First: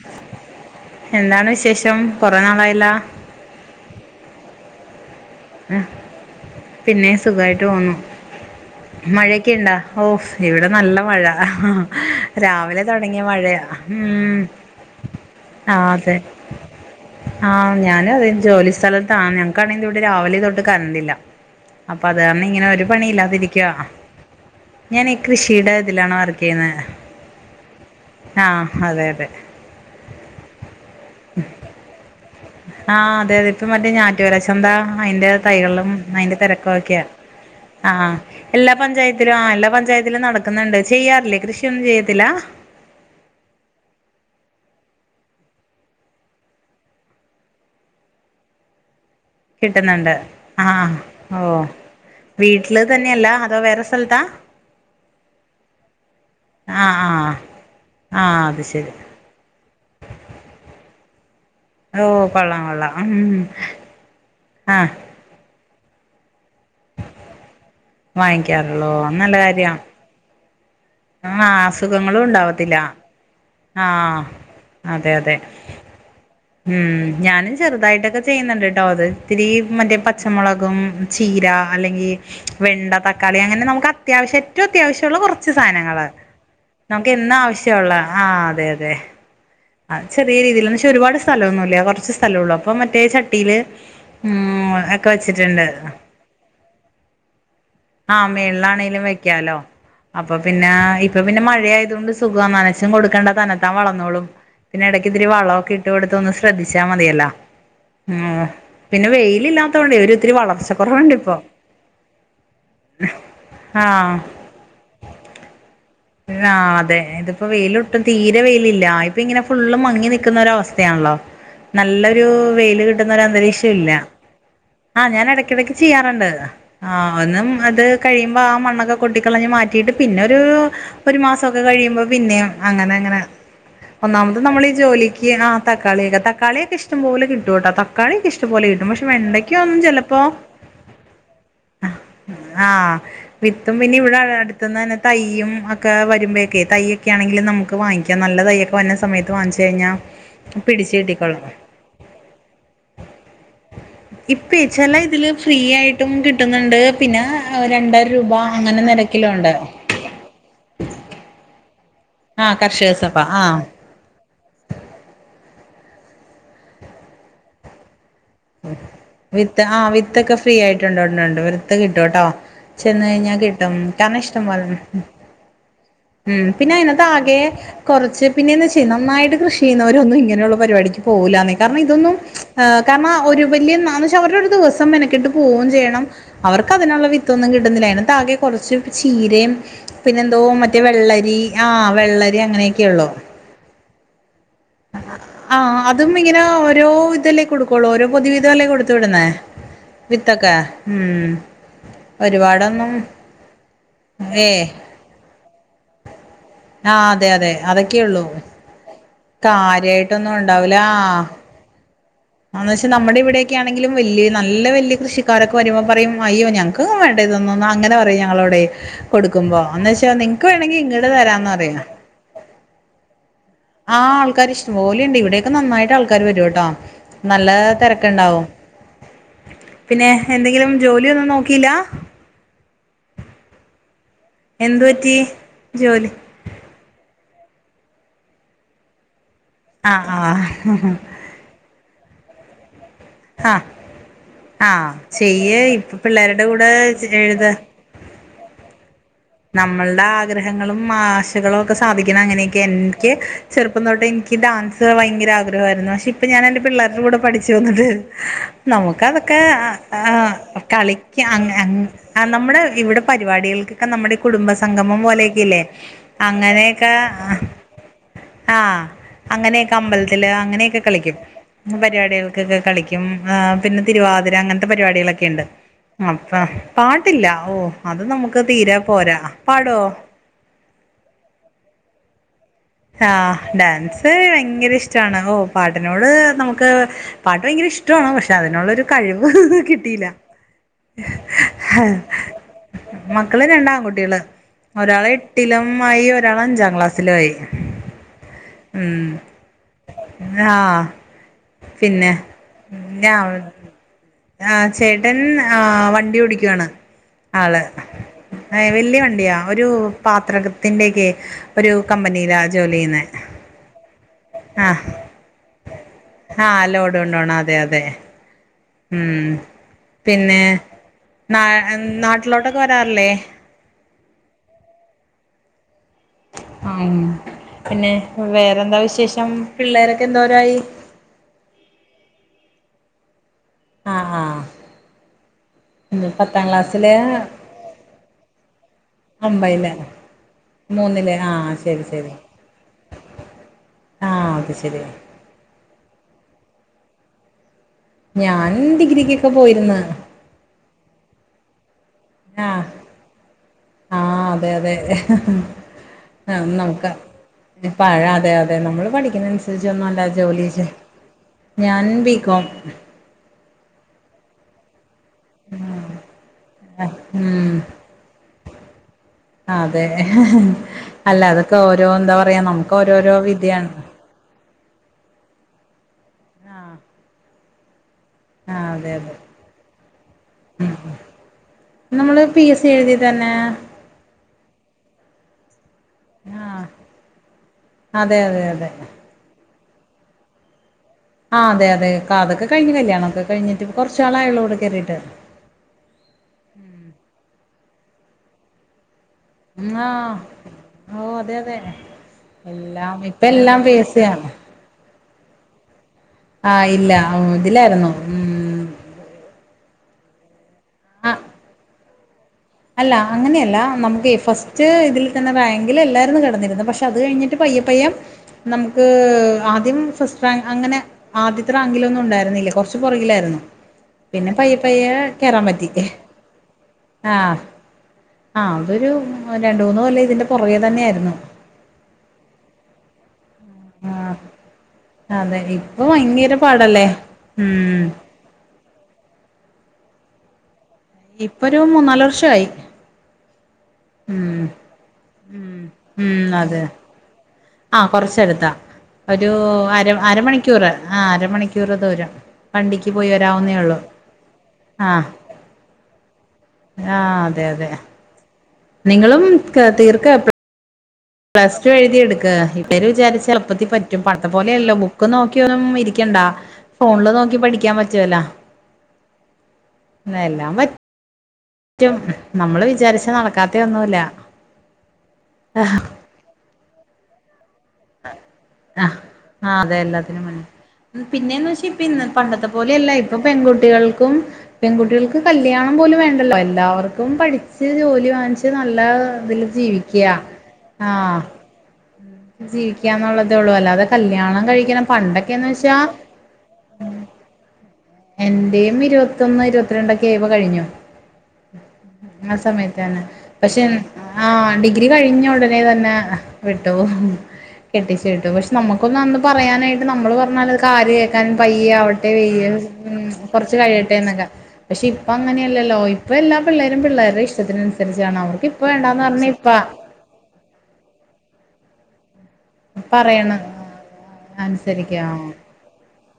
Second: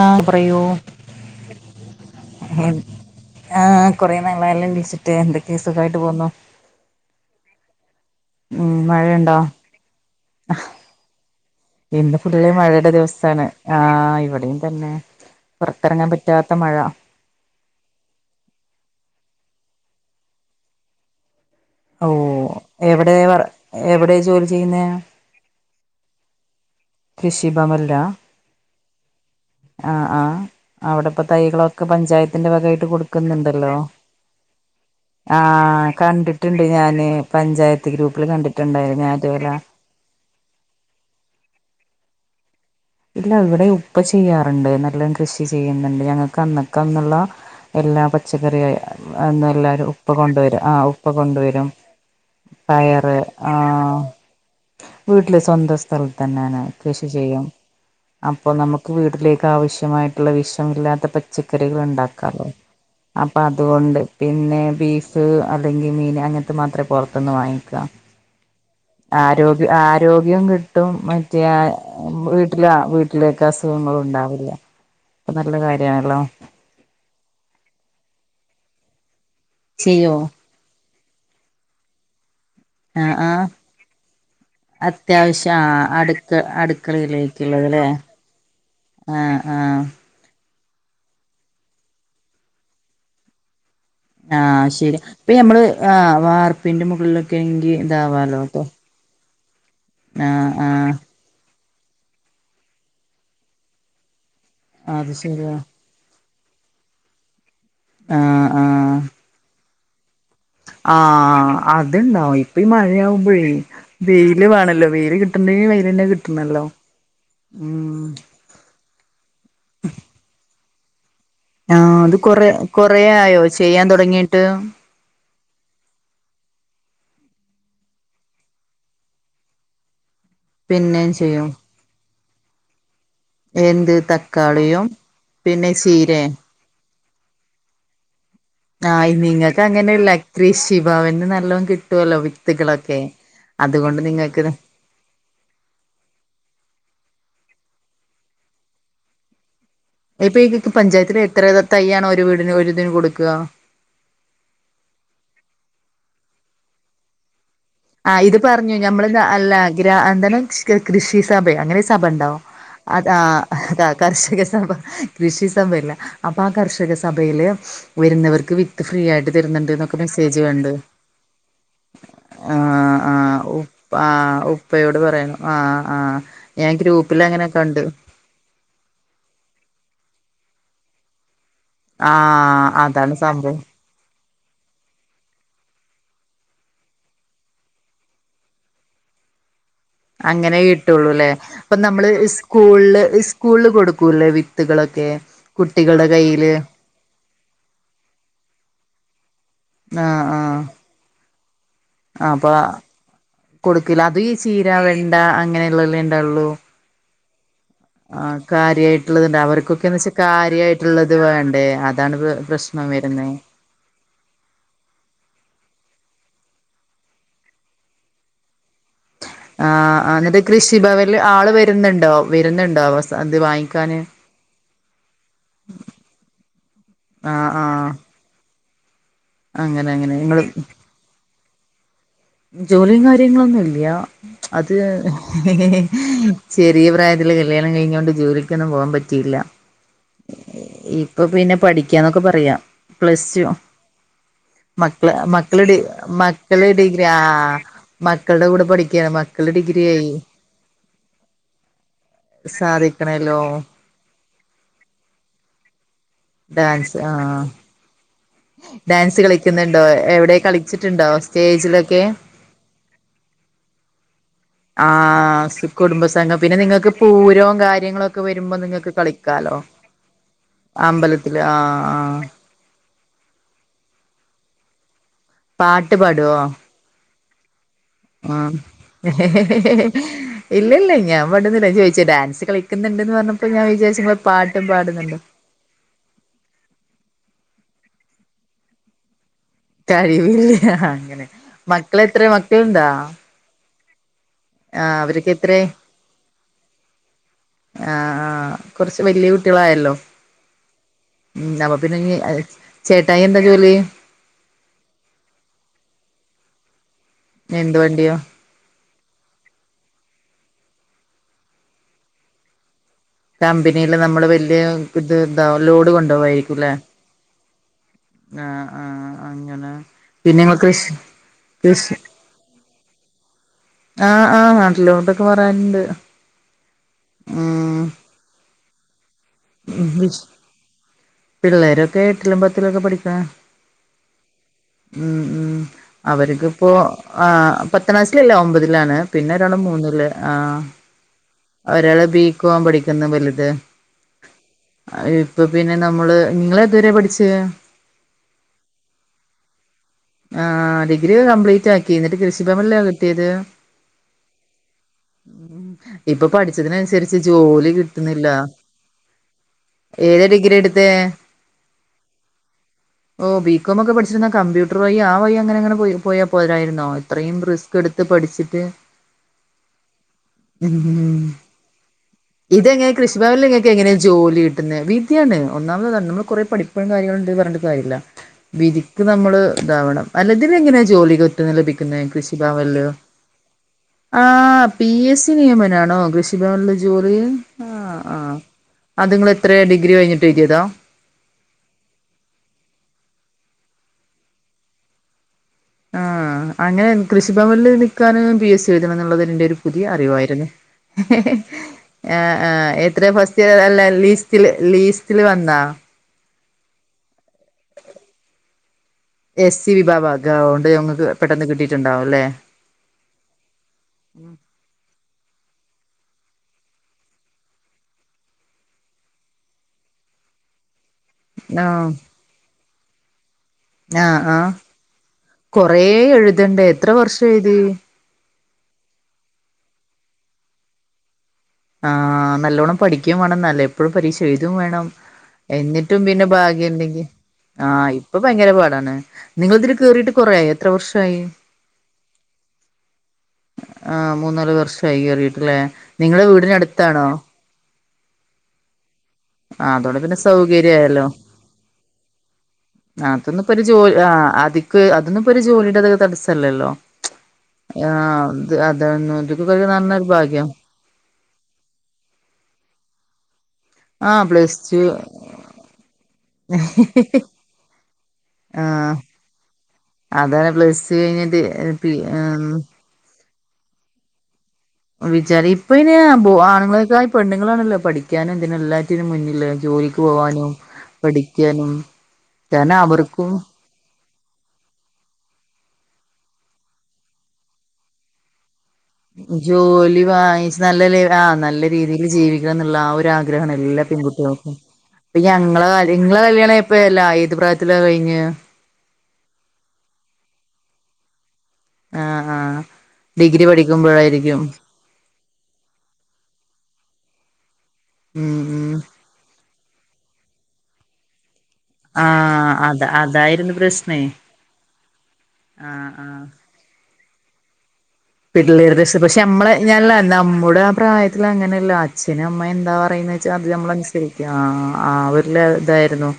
ആഹ് പറയൂ എന്താണ് വിശേഷം കൊറേ എ നാളായല്ല ആഹ് കൊറെ നാളായല്ലൊ വിളിച്ചിട്ട് എന്തൊക്കെ സുഖായിട്ട് പോന്നോ? പിന്നെ സുഖായിട്ട് പോവുന്നു. ഉം മഴയുണ്ടോ മഴൊക്കെ ഇണ്ടാ ഓഹ് ഇവിടെ നല്ല മഴ അഹ് ഇന്ന് ഫുള്ള് രാവിലെ മഴയുടെ തുടങ്ങിയ ദിവസാണ് മഴയാ. ആഹ് ഉം ഇവടിംതന്നെ ആഹ് പൊറത്തെറങ്ങാൻ അതെ പറ്റാത്ത മഴ. ആഹ് ഞാനു അതെ ജോലി സ്ഥലത്താണ് ഞങ്ങക്കാണെങ്കി ഇവടെ രാവിലെ തൊട്ട് കരണ്ടില്ല. അപ്പൊ ഓ അത് കാരണം ഇങ്ങനെ ഒരു പണി എവിടെ വർ ഇല്ലാതിരിക്കാ എവിടെ ജോലി ചെയ്യുന്നേ ഞാനെ. കൃഷിയുടെ ഇതിലാണ് വർക്കെയ്യുന്നെ. കൃഷിഭവൻലാ അതെ അതെ ആഹ് ആഹ്. അവ്ടെ പ്പൊ തൈകളൊക്കെ പഞ്ചായത്തിന്റെ വകായിട്ട് കൊട്ക്ക്ന്ന്ണ്ടല്ലോ. റ്റുരേശംന്താ. അ അയ്ന്റെ തൈകളും അയ്ന്റെ കണ്ടിട്ടുണ്ട് തെരക്കുകളൊക്കെയാ ഞാന് പഞ്ചായത്ത് ആഹ് ഗ്രൂപ്പിൽ എല്ലാ കണ്ടിട്ടുണ്ടായിരുന്നു ഞാൻ പഞ്ചായത്തിലും ആ ഇതുപോലെ എല്ലാ പഞ്ചായത്തിലും നട ക്കുന്നുണ്ട് ചെയ്യാറില്ലേ കൃഷിയൊന്നും ചെയ്യത്തില്ല. ഇല്ല ഇവിടെ ഉപ്പ ചെയ്യാറുണ്ട് നല്ലം കൃഷി ചെയ്യ്ന്നുണ്ട് ഞങ്ങക്ക് അന്നൊക്കന്നുള്ള. എല്ലാ പച്ചക്കറി അന്ന് എല്ലാരും കിട്ടുന്നുണ്ട് ഉപ്പ കൊണ്ടുവരും ആഹ് ഉപ്പ കൊണ്ടുവരും. വീട്ടില് പയറ് തന്നെയല്ല അതോ വേറെ ആഹ്. സ്ഥലത്താ വീട്ടില് സ്വന്തം സ്ഥലത്തന്നേണ് ആഹ് കൃഷി ആഹ് ചെയ്യും. ആഹ് അപ്പൊ അത് നമുക്ക് ശരി വീട്ടിലേക്ക് ആവ്ശ്യമായിട്ടുള്ള വിഷമില്ലാത്ത പച് ച്ചക്കറികൾ ഓഹ് ഉണ്ടാക്കാലോ കൊള്ളാം കൊള്ളാം അപ്പൊ ഉം അതുകൊണ്ട് പിന്നെ ആഹ് ബീഫ്. ത് അല്ലെങ്കി മീന് അങ്ങൻത്ത് മാത്രേ പൊർത്ത്ന്ന് വാങ്ങിക്ക വാങ്ങിക്കാറുള്ളൂ നല്ല ആരോഗ്യ കാര്യാ ആരോ രോഗ്യം കിട്ടും മറ്റേ ആഹ് ആ ഹ് അസുഖങ്ങളും മ്. ഉണ്ടാവത്തില്ല വീട്ടിലൊക്കെ ആഹ് അസുഖങ്ങളുണ്ടാവില്ല അതെ അതെ നല്ല കാര്യാണല്ലോ. ഉം ഞാനും ചെറുതായിട്ടൊക്കെ ചെയ്യുന്നുണ്ട്ട്ടോ അത് ഇത്തിരി മറ്റേ ചെയ്യോ പച്ചമൊളകും. ചീര അല്ലെങ്കി വെണ്ട, ആഹ് തക്കാളി ആഹ് അങ്ങനെ നമുക്ക് അത്യാവശ്യം ഏറ്റവും അത്യാവശ്യം മുള്ള കുറച്ച് ആഹ് സാധനങ്ങള്. അടുക്ക നമുക്ക് അടുക്കളയിലേക്കുള്ളതല്ലേ എന്നുംആവശ്യമുള്ള ആ അതെ അതെ ആഹ് ആഹ് അത് ചെറിയ രീതിയില് പക്ഷേ ഒരുപാട് സ്ഥലമൊന്നുമില്ല കുറച്ച് സ്ഥലമേ ഉള്ളു. അപ്പൊ മറ്റേ ചട്ടിയില് ആഹ് ഉം ശരി ഒക്കെ അപ്പൊ ഞമ്മള് വെച്ചിട്ടുണ്ട് ആ വാർപ്പിന്റെ മുകളിലൊക്കെങ്കി എന്താ ആ മേളിലാണേലും വെക്കാലോ അപ്പൊ ആഹ് പിന്നെ ആഹ് ഇപ്പൊ പിന്നെ മഴയായതുകൊണ്ട് സുഖവാ നനച്ചും കൊടുക്കണ്ട തന്നത്താൻ വളന്നോളും പിന്നെ ഇടയ്ക്ക് അത് ഇത്തിരി ശരിയാ വളമൊക്കെ യിട്ട് ടുത്തൊന്ന് ശ്രദ്ധിച്ചാ മതിയല്ലോ. ഉം ആഹ് ആഹ് പിന്നെ വെയിലില്ലാ ഒരിത്തിരി വളർച്ച കുറവുണ്ട് ഇപ്പോ. അതുണ്ടാവും ഇപ്പ ഈ മഴയാവുമ്പോഴേ ആഹ് വെയില് വേണല്ലോ വെയിൽ കിട്ടണ്ടെങ്കിൽ വെയിൽ തന്നെ ആഹ് അതെ ഇതിപ്പോ വെയിലൊട്ടു തീരെ ന്റെ വെയിലില്ല ഇപ്പൊ ഇങ്ങനെ ഫുള്ള് മങ്ങി നിക്കുന്ന ഒരവസ്ഥയാണല്ലോ? ആഹ് അത് നല്ലൊരു കൊറെ വെയില് കൊറേ കിട്ടുന്നൊരു ആയോ അന്തരീക്ഷം ചെയ്യാൻ ഇല്ല. തുടങ്ങിയിട്ട് ആഹ് ഞാൻ ഇടക്കിടക്ക് ചെയ്യാറുണ്ട്. ആ ഒന്നും അത് കഴിയുമ്പോ ആ മണ്ണൊക്കെ കൊട്ടിക്കളഞ്ഞഞ് മാറ്റി കറ്റീയിട്ട് പിന്നെ ഒരു പിന്നേം ഒരു മാസം ചെയ്യും ഒക്കെ കഴിയുമ്പോ പിന്നെ അങ്ങനെ അങ്ങനെ എന്ത് ഒന്നാമത് നമ്മൾ ഈ തക്കാളിയും ജോലിക്ക് ആ പിന്നെ തക്കാളിയൊക്കെ ചീരേ തക്കാളിയൊക്കെ ഇഷ്ടംപോലെ കിട്ടുംട്ടോ ത തക്കാളിയൊക്കെഇഷ്ടംപോലെ കിട്ടും പക്ഷെ ആഹ് വെണ്ടക്ക നിങ്ങൾക്ക് ഒന്നും അങ്ങനെയല്ല ചെലപ്പോ കൃഷിഭവനിന്ന് നല്ലോം കിട്ടുവല്ലോ ആഹ് വിത്തുകളൊക്കെ വിത്തും പിന്നെ അതുകൊണ്ട് ഇവിടെ നിങ്ങൾക്ക് അടുത്തുന്ന് തന്നെ തയ്യും ഒക്കെ വരുമ്പഴോക്കെ തൈയൊക്കെ ആണെങ്കില് നമുക്ക് വാങ്ങിക്കാം. നല്ല തയ്യൊക്കെ വരുന്ന സമയത്ത് വാങ്ങിച്ചു കഴിഞ്ഞാൽ ഇപ്പൊ ഈ പിടിച്ച് പഞ്ചായത്തില് കിട്ടിക്കോളും എത്ര തൈ ആണ് ഒരു വീടിന് ഒരുരിതിന് കൊടുക്കുക? ഇപ്പം ചെല ഇതില് ഫ്രീ ആയിട്ടും കിട്ടുന്നുണ്ട് പിന്നെ രണ്ടായിരം രൂപ അങ്ങനെ നിരക്കില് ഉണ്ട്. എന്തായാലും കൃഷി സഭ അങ്ങനെ സഭ ഉണ്ടാവും ആ കർഷക അത് സഭ ആ കർഷക സഭ കൃഷി സഭയല്ല അപ്പൊ ആ കർഷക സഭയില് വരുന്നവർക്ക് വിത്ത് ഫ്രീ ആയിട്ട് വിത്ത് തരുന്നുണ്ട് ആ എന്നൊക്കെ വിത്ത് ഒക്കെ മെസ്സേജ് ഫ്രീ കണ്ട് ആയിട്ട്ഉണ്ടാവും. കിട്ടുംട്ടോ ആഹ് ചെന്ന് കഴിഞ്ഞാൽ ആഹ് കിട്ടും ഉപ്പ കാരണം ആഹ് ഇഷ്ടം പോലെ ഉപ്പയോട് പറയണം ആഹ് ആഹ് ഉം ഞാൻ പിന്നെ അതിനകത്ത് ഗ്രൂപ്പിൽ ആകെ അങ്ങനെ കണ്ട് കുറച്ച് പിന്നെ എന്ന് വെച്ചാ നന്നായിട്ട് കൃഷി ചെയ്യുന്നവരൊന്നും ഇങ്ങനെയുള്ള പരിപാടിക്ക പോകുല്ലിന്നേ കാരണം ഇതൊന്നും ആഹ് കാരണം അതാണ് സംഭവം ന്ന് വെച്ച അവടെ ദിവസം മെനക്കിട്ട് പോവുകയും ചെയ്യണം അവർക്ക് അതിനുള്ള വിത്തൊന്നും കിട്ടുന്നില്ല അതിനകത്താകെ കുറച്ച് ചീരയും പിന്നെന്തോ അങ്ങനെ മറ്റേ കിട്ടുള്ളൂല്ലേ? വെള്ളരി അപ്പൊ ആഹ് നമ്മള് വെള്ളരി സ്കൂളില് അങ്ങനെയൊക്കെയുള്ളൂ സ്കൂളില് കൊടുക്കൂല്ലേ വി ത്തുകളളൊക്കെ ആഹ് കുട്ടികളുടെ അതും ഇങ്ങനെ കയ്യില്? ഓരോ ഇതല്ലേ കൊടുക്കോളൂ ഓരോ പൊതുവിധംല്ലേ കൊടുത്തു വിടുന്നേ ആഹ് വിത്തൊക്കെ? ആഹ് ഉം അപ്പൊ ഒരുപാടൊന്നും കൊടുക്കൂല അത് ഈ ഏയ് ചീര, വെണ്ട, അങ്ങനെയുള്ളതല്ലേ ഉണ്ടാവുള്ളു. ആഹ് അതെ അതെ ആ അതൊക്കെയുള്ളൂ കാര്യായിട്ടുള്ളതുണ്ട് അവർക്കൊക്കെന്ന് വച്ചാൽ കാര്യായിട്ടൊന്നും കാര്യായിട്ടുള്ളത് വേണ്ടേ? തണുപ്പ് ആന്ന് വെച്ചാ നമ്മുടെ ഇവിടെ ആണെങ്കിലും വലിയ നല്ല വലിയ കൃഷിക്കാരൊക്കെ വരുമ്പോ പറയും അയ്യോ ഞങ്ങക്ക് വേണ്ട ഇതൊന്നും അങ്ങനെ പറയാ. ഞങ്ങളോട് ആഹ് അത് കൃഷി ഭവനില് ആ തരാന്ന് ബ് പറയും വരുന്നുണ്ടോ വരുന്നുണ്ടോ അത് വാങ്ങി ആ ആൾക്കാര് ഇഷ്ടംപോലീണ്ട് ഇവിടെയൊക്കെ നന്നായിട്ട് ആൾക്കാര് വരോട്ടോ. ആഹ് നല്ല ആഹ് തിരക്കുണ്ടാവും. അങ്ങനെ പിന്നെ അങ്ങനെ നിങ്ങള് എന്തെങ്കിലും ജോലി ഒന്നും നോക്കിയില്ല? ജോലിയും കാര്യങ്ങളൊന്നും ഇല്ല. അത് എന്ത് പറ്റി ജോലി ചെറിയ പ്രായത്തില് കല്യാണം കഴിഞ്ഞോണ്ട് ജോലിക്കൊന്നും പോവാൻ പറ്റില്ല. ആഹ് ആഹ് അപ്പൊ പിന്നെ പഠിക്കാന്നൊക്കെ പറയാം. പ്ലസ് ടു ആഹ് ആഹ് മക്കളെ ചെയ്യ് മക്കള് ഡി ഇപ്പ പിള്ളേരുടെ മക്കളെ കൂടെ ഡിഗ്രി എഴുത് മക്കളുടെ കൂടെ പഠിക്കുകയാണ്. മക്ക നമ്മളുടെ ആഗ്രഹങ്ങളും ആശകളും ഒക്കെ സാധിക്കണം അങ്ങനെയൊക്കെ എനിക്ക് സാധിക്കണല്ലോ ചെറു റുപ്പം തൊട്ട് എനിക്ക് ഡാൻസ് ഭയങ്കര ആഗ്രഹമായിരുന്നു. പക്ഷേ ഇപ്പൊ ഞാൻ എന്റെ ഡാൻസ് പിള്ളേരുടെകൂടെ ആഹ് പഠിച്ചു വന്നിട്ട് നമുക്ക ഡാൻസ് അതൊക്കെ അ കളിക്കുന്നുണ്ടോ എവിടെ ആ കളിച്ചിട്ടുണ്ടോ കളിക്ക അങ്ങ് അങ്ങ് സ്റ്റേജിലൊക്കെ നമ്മുടെ ഇവിടെ പരിപാടികൾക്കൊക്കെ നമ്മുടെ കുടുംബസ സംഗമം പോലൊക്കെയില്ലേ ആഹ് കുടുംബസംഘം പിന്നെ നിങ്ങൾക്ക് അങ്ങനെയൊക്കെ പൂരവും കാര്യങ്ങളൊക്കെ വരുമ്പോ ആഹ നിങ്ങൾക്ക് കളിക്കാലോ അങ്ങനെയൊക്കെ അമ്പലത്തില് അങ്ങനെയൊക്കെ കളിക്കും അമ്പലത്തില് ആഹ് ആഹ് പരിപാടികൾക്കൊക്കെ കളിക്കും. ക്കും പിന്നെ തിരുവാതിര അങ്ങനത്തെ പരിപാടികളൊക്കെ ഇണ്ട് പാട്ട് അപ്പ പാടുവോ പാട്ടില്ല ഓ- അത് നമുക്ക് തീര ഇല്ലല്ല ഞാൻ വടുന്നില്ല ചോയിച്ചേ ഡാൻസ് കളി ആഹ ഡാൻസ് വയങ്കര പാടുന്നുണ്ട് ഇഷ്ടാണ് ഓ- പാട്ടിനോട് നമുക്ക് പാട്ട് വയങ്കര ഇഷ്ടാണ് പക്ഷെ അതിനൊള്ളൊരു കഴിവ് കി കഴിവില്ല അങ്ങനെ മക്കളെത്ര മക്കളേണ്ട. മക്കള് രണ്ട് ആൺകുട്ടികള് ഒരാള് എത്രേ എട്ടിലും ആയി ഒരാൾ അഞ്ചാം ക്ലാസ്സിലും ആയി ആഹ് ആഹ കുറച്ച് ഉം വല്ിയ കുട്ടികളായല്ലോ. ആഹ് ഉം അപ്പ പിന്നെ ചേട്ടായി എന്താ ജോലി. ആ ചേട്ടൻ ആ വണ്ടി ഓടിക്കുവാണ് ആള്. എന്ത് വണ്ടിയാ ഏ വലിയ വണ്ടിയാ ഒരു പാത്രകത്തിന്റെക്കെ ഒരു കമ്പനില ജോലി ചെയ്യുന്നേ കമ്പനില് നമ്മള് വല്യയ ഇത് ഇതാ ലോഡ് കൊണ്ടോവായിരിക്കുലെ കോണ്ടോണ അതെ അതെ ആ ഉം പിന്നെ കൃഷി ന കൃഷി നാട്ടിലോട്ടൊക്കെ വരാറില്ലേ. ആഹ് ആഹ് നാട്ടിലൊട്ടൊക്കെ വരാറുണ്ട് ഉം ഉം പിന്നെ വേറെന്താ വിശേഷം പിള്ളേരൊക്കെ എന്തോരായി പിള്ളേരൊക്കെ എട്ടിലും പത്തിലൊക്കെ പടിക്കണ്. ആഹ് ആഹ് ഉം ഉം ഉം പത്താം അവർക്ക്ിപ്പോ ക്ലാസ്സില് ആ പത്താംക്ലാസിലല്ല ഒമ്പതിലാണ്. പിന്നെ ഒരാള് ഒമ്പയില് മൂന്നില് ആ മൂന്നില് ആഹ് ശരി ഒരാള് ബി കോം പഠിക്കുന്നു വലുത്. ആഹ അത് ശെരിയ അപ്പൊ പിന്നെ നമ്മള് നിങ്ങളെതുവരെ പഠിച്ചേ? ഞാൻ ഡിഗ്രിക്കൊക്കെ പോയിരുന്ന്. ആഹ് ഡിഗ്രി കംപ്ലീറ്റ് ആക്കി എന്നിട്ട് കൃഷിഭവനില കിട്ടിത് ആ അതെ അതെ. ഇപ്പൊ ആഹ് നോക്കാം പഠിച്ചതിനനുസരിച്ച് ജോലി പഴ കിട്ടുന്നില്ല അതെ അതെ നമ്മള് പഠിക്കുന്നെ അനുസരിച്ചൊന്നും അല്ല ജോലി ചെയ് അതെ. ഞാൻ ബി കോം ഓ ബി കോംമൊക്കെ പഠിച്ചിരുന്ന കമ്പ്യൂ എത്ര വയി ആ വയി അങ്ങനെ അങ്ങനെ പോ പോയാൽ പോരായിരുന്നോ ഇത്രയും ഉം റിസ്ക് എടുത്ത് പഠിച്ചിട്ട്. അതെ അല്ല ഉം അതൊക്കെ ഓരോ എന്താ പറയാ നമുക്ക് ഓരോരോ വിദ്യ ഇങ്ങനെ ജോലി കിട്ടുന്നെ വിധിയാണ് ഒന്നാമതാണ് നമ്മള് കുറെ ആഹ് പഠിപ്പും കാര്യങ്ങളുണ്ടെന്ന് പറഞ്ഞിട്ട് കാര്യല്ല ആഹ് അതെ വിധിക്ക് അതെ നമ്മള് [unintelligible] അല്ല ഇതിലെങ്ങനെ ജോലി കിട്ടുന്നെ ലഭിക്കുന്ന നമ്മള് പി എസ് സി കൃഷിഭവൻല് എഴുതി തന്നെ ആഹ് പി എ സി നിയമനാണോ? ആഹ് കൃഷിഭവൻലെ ജോലി ആ ആ അതെ അതെ അതെ അത് നിങ്ങള് എത്ര ഡിഗ്രി കഴിഞ്ഞിട്ട് എഴുതിയതാ. ആഹ് അതെ അതെ അതൊക്കെ കഴിഞ്ഞ് കല്യാണം ഒക്ക കഴിഞ്ഞിട്ട് കൊറച്ച് നാളായുള്ളൂടെ കയറിയിട്ട് ആഹ് അങ്ങനെ കൃഷിഭവനില് നിൽക്കാൻ പി എസ് സി എഴുതണം എന്നുള്ളത് എൻ്റെ ഒരു പുതിയ ആഹ് അറിവായിരുന്നു ഓ ഹ് അതെ ഹ് അതെ അ എല്ലാം ആഎത്രെ ഇപ്പ ഫസറ്റിന് എല്ലാം നല്ല പേസിയാണ് ലീസ്റ്റില് ലീസ്റ്റില് വന്ന ആഹ ഇല്ല ഉം ഇതിലായിരുന്നു. ഉം എ സി വിഭാവഗഓണ്ട് നിങ്ങക്ക് ആഹ് പെട്ടെന്ന് കിട്ടിട്ടുണ്ടാവുല്ലേ. അല്ല അങ്ങനെയല്ല നമുക്കെ ഫസ്റ്റ് ഇതിൽ തന്നെ റാങ്കിലല്ലായിരുന്നു കിടന്നിരുന്നേ പക്ഷേ അത്കഴിഞ്ഞിട്ട് പയ്യേ പയ്യേ നമുക്ക് ആദ്യം ഫസ്റ്റ് റാങ്ക് അങ്ങനെ. ആദ്യത്തെ ആഹ് റാങ്കിലൊന്നും ഉണ്ടായിരുന്നില്ല കൊറച്ചു പുറകിലായിരുന്നു. ആഹ് പിന്നെ ആഹ് പയ്യേ പയ്യേ കേറാൻ പറ്റി കൊറേ എഴുതണ്ടേ എത്ര വർഷം ആഹ. എഴുതി ആ അതൊരു രണ്ടു മൂന്നു കൊല്ലം ഇതിന്റെ പുറകെ തന്നെയായിരുന്നു. ആ് നല്ലോണ്ണം പഠിക്കുകൻ വേണംന്നല്ലേ എപ്പോഴും പരീക്ഷ എഴുതും വേണം അതെ ഇപ്പൊ എന്നിട്ടും പിന്നെ ഭയങ്കര ഭാഗ്യം പാടല്ലേ ഇണ്ടെങ്കി ആ ഉം പ്പൊ ഭയങ്കര പാടാണ് നിങ്ങള് തില് കേറീട്ട് കൊറേയോ? എത്ര വർഷം? ഇപ്പൊ ഒരു മൂന്നാല് വർഷായി. ആഹ് മൂന്നാല് വർഷായികേറീട്ട്ലെ ഉം നിങ്ങളെ ഉം അതെ വീടിനടുത്താണോ. ആ കുറച്ചടുത്താ. ഒരു ആഹ് അര അതോണ്ട് പിന്നെ അരമണിക്കൂറ് ആ സൗകര്യായല്ലോ അരമണിക്കൂറ് ദൂരം വണ്ടിക്ക് പോയി ആഹ് അതൊന്നും വരാവുന്നേ ഇപ്പൊ ഒരു ഉള്ളു. ജോലി ആഹ് അതിക്ക് അതൊന്നുപ്പോ ഒരു ജോലിയുടെത്ക്ക് തടസ്സല്ലല്ലോ ആ അതെ അതെ ആഹ് അ നിങ്ങളും അതന്നക്ക [unintelligible] കഴ നല്ലൊരു തീർക്ക ഭാഗ്യം പ്ലസ് ടു എഴുതിട്ക്ക ഇവടെന്ന് വിചരിച്ച എളുത്തിപ്പ പറ്റ ആഹ് പണ്ട് പ്ലസ് പോലെയല്ല ടു ബുക്ക് നോക്കി ഒന്നും ഇരിക്കണ്ട ഫോണില് നോക്കി പഠിക്കാൻ പറ്റോലോ. ആഹ് അതാണ് പ്ലസ്ടു കഴിഞ്ഞിട്ട് പി റ്റും നമ്മള് വിചാരിച്ച നടക്കാത്ത ഒന്നൂല്ല. വിചാരി ഇപ്പ അയിന് ആണുങ്ങളെക്കായി പെണ്ണുങ്ങളാണല്ലോ പഠിക്ക ഠിക്കാനുതിനും ആഹ് എല്ലാറ്റിനും മുന്നില് ആഹ് അതെ ജോലിക്ക് എല്ലാത്തിനും വേണം പോവാനും പിന്നെന്ന് പഠിക്കാനും വെച്ചാ പണ്ടത്തെ കാരണം പോലെയല്ല ഇപ്പൊ അവർക്കും പെൺകുട്ടികൾക്കും പെൺകുട്ടികൾക്ക് കല്യാണം പോലും വേണ്ടല്ലോ. എല്ലാവർക്കും പഠിച്ച് ജോലി വാങ്ങിച്ച് ച്ച് നല്ല ഇതില് ജോലി ജീവിക്ക്യാ വാങ്ങച്ച് നല്ല ആഹ് ആ നല്ല രീതിയിക്ക് ജീവിക്കണന്ന്ള്ള ആ ഒരാഗ്രഹ ജീവിക്കാന്നുള്ളതേ ഉള്ളൂ ആഗ്രഹ [unintelligible] എല്ലാ അല്ലാതെ പെൺകുട്ടികളും കല്യാണം കഴിക്കണം പ്പ പണ്ടൊക്കെന്ന് ഞങ്ങളെ വെച്ചാ കല്ല്യ ങ്ങളെ കല്യാണ പ്പല്ലാ ഏത് പ്രിയത്തിലാ കഴിഞ്ഞ്. [unintelligible] ഇം ഇരുപത്തൊന്ന് ഇരുത്തിരണ്ടൊക്കെ ആയപൊ കഴിഞ്ഞു. [unintelligible] ആ സമയത്തന്നെ ഡിഗ്രി പക്ഷെ ആ പഠിക്കുമ്പോഴായിരിക്കും ഡിഗ ഡിഗ്രി കഴിഞ്ഞ ഉടനെ തന്നെ വിട്ടു കെട്ടിച്ചു വിട്ടു ഉം പക്ഷെ ഉം നമുക്ക് ഇപ്പൊ അന്ന് പറയാനായിട്ട് നമ്മള് പറഞ്ഞാലൊകാര് കേൾക്കാൻ പയ്യെ ആ ആവട്ടെ വെയ്യ് അത ഉം അതായിരുന്നു കൊറച്ച് കഴിയട്ടെ പ്രശ്നേ ന്നൊക്കെ പക്ഷെ ഇപ്പ ആ അങ്ങനെല്ലല്ലോ ഇപ്പൊ ആ എല്ലാ പിള്ളേരും പിള്ളേരുടെ ഇഷ്ടത്തിന്. പിള്ള [unintelligible] ഒരു ദശം പക്ഷെ നമ്മളെ ഞല്ല നമ്മുടെ ആ പ്രായത്തി അങ്ങനെയല്ല. അച്ഛനുമ്മ എന്താ പറയന്ന് വെച്ചാ പറയണ അത് നമ്മൾ അനുസരിക്കാ ആ ആ് അനുസരിക്കാം ഒര്തായിരുന്നു.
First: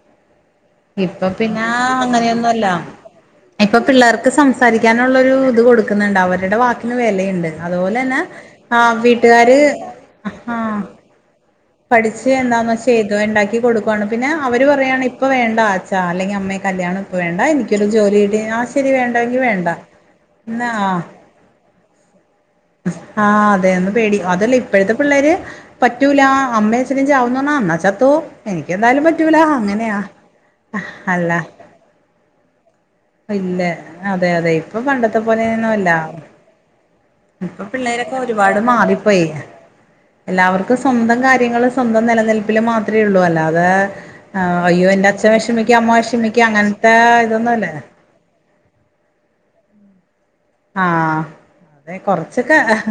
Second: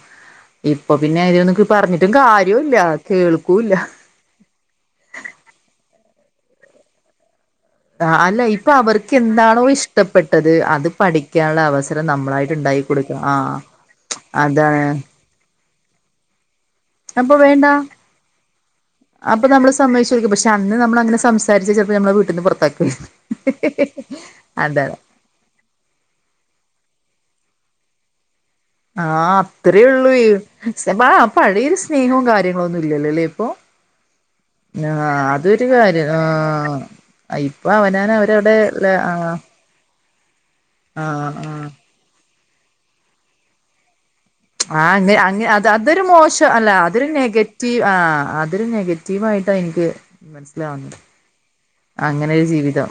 ഇപ്പൊ പിന്നെ അവരെന്നും പറഞ്ഞിട്ടു കാര്യല്ല കേൾക്കൂല്ല. എല്ലർക്ക [unintelligible] സം സംസാരിക്കാനുള്ളൊരുത് കൊടുക്കുന്നുണ്ട് അവരുടെ വാക്കിന് വെലെണ്ട്. അതുപോലെന്നെ അല്ല ഇപ്പൊ ആ അവർക്ക് വീട്ടുകാര് എന്താണോ ഇഷ്ടപ്പെട്ടത് അത് പഠിക്കാനൻള്ള അവ പഠിച്ച് എന്താന്ന്ചെയ്തു ണ്ടാക്കികൊടുക്കുവാണ്. പിന്നെ അവര് അതാണ് പറയാണ് ഇപ്പൊ വേണ്ട അച്ചാ അല്ലെങ്കിൽ അമ്മെ കല്യാണം വേണ്ട എനിക്കൊരു ജോലികിട്ടി ആ ശരി അപ്പൊ വേണ്ടെങ്കിവേണ്ട നമ്മള് സമ്മതിച്ചു കൊടുക്കും പക്ഷെ എന്ന അന്ന് ആ നമ്മൾ അങ്ങനെ സംസാരിച്ച ചിലപ്പോ നമ്മളെ വീട്ടിൽ നിന്ന് പുറത്താക്കുവായിരുന്നു ആഹ് അതെ പേടി അതല്ലേ ഇപ്പഴത്തെ അതാണ് പിള്ളേര് പറ്റൂലാ അമ്മേച്ചനുചാവുന്ന്റഞാ അന്നാച്ചത്തോ. എനിക്ക് എന്തായാലും ആഹ് പറ്റൂലാ അത്രേ അങ്ങനെയാ ഉള്ളൂ ആ അല്ല പഴയൊരു സ്നേഹവും കാര്യങ്ങളൊന്നും ഇല്ലല്ലോല്ലേ ഇപ്പൊ ഇല്ല അതെ അതെ ഇപ്പൊ പണ്ടത്തെ ആഹ് അതൊരു പോലെന്നൊല്ല. കാര്യം ആഹ് ഇപ്പൊ അവനാന് പിള്ളേരൊക്കെ അവരവിടെ ഒരുപാട് മാറിപ്പോയി. ആഹ് എല്ലാവർക്കും സ്വന്തം ആഹ് ആഹ് കാര്യങ്ങള് ആഹ് സ്വന്തം നിലനിൽപ്പില് മാത്രേള്ളൂ. അല്ലാതെ ആ, അയ്യോ എന്റെ ആഹ് അ അച്ഛൻ അത് വിഷമിക്കും അമ്മ അതൊരു വിഷമിക്കും മോശം അല്ല അങ്ങനത്തെ അതൊരു ഇതൊന്നുമല്ല നെഗറ്റീ ആ ഒരു നെഗറ്റീവായിട്ട ഇനിക്ക് ആഹ് അതെ കൊറച്ചൊക്കെ ജീവിതം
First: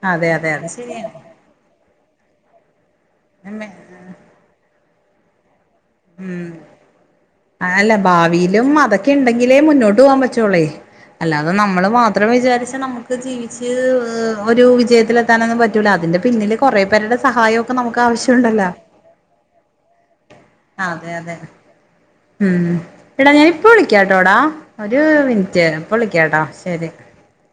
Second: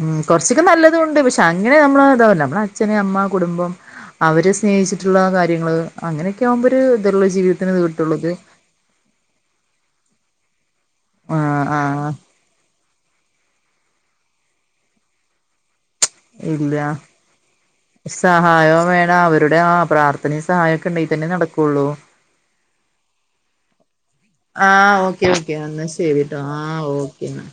ഉം അതെ അതെ കൊറച്ചൊക്കെ അത് നല്ലതൂണ്ട് ശരിയാണ് പക്ഷെ അങ്ങനെ നമ്മളതാവൂല നമ്മള് അച്ഛന് അമ്മ കുടുംബം അവര് സ്നേഹിച്ചിട്ടുള്ള കാര്യങ്ങള് അങ്ങനെയൊക്കെ ആകുമ്പോരു തൊള്ളു ജീവിതത്തിന് ത് കിട്ടോള്ളു ന്നാലും അതൊക്കെ ഉണ്ടെങ്കിലേ മുന്നോട്ട് പോകാം പറ്റൊള്ളെയ് അല്ലാതെ ആഹ് നമ്മൾ ആഹ് മാത്രം വിചാരിച്ച ന ക്കെ ജീവിച്ച് ഒരു വിജയത്തില ത്താനാെന്നും പറ്റൂല അതിന്റെ പിന്നില് ഇല്ല കൊറേ പേര്ടെ സഹായം ഒക്കെ നമുക്കാവശ്യമുണ്ടല്ലാ വേണാവ് രുടെ ആഹ് പ്രാർത്ഥനയും സഹായം ഒക്കെണ്ടെങ്കി അതെ തന്നെ അതെ നടക്കാെള്ളൂ ഉം എടാ ഞാൻ ഇപ്പൊ വിളിക്കാംട്ടോടാ ആഹ് ഒര് മിൻറ്റേരം ഇപ്പ വിളിക്കാട്ടോ ശെരി ഓക്കെന്നാ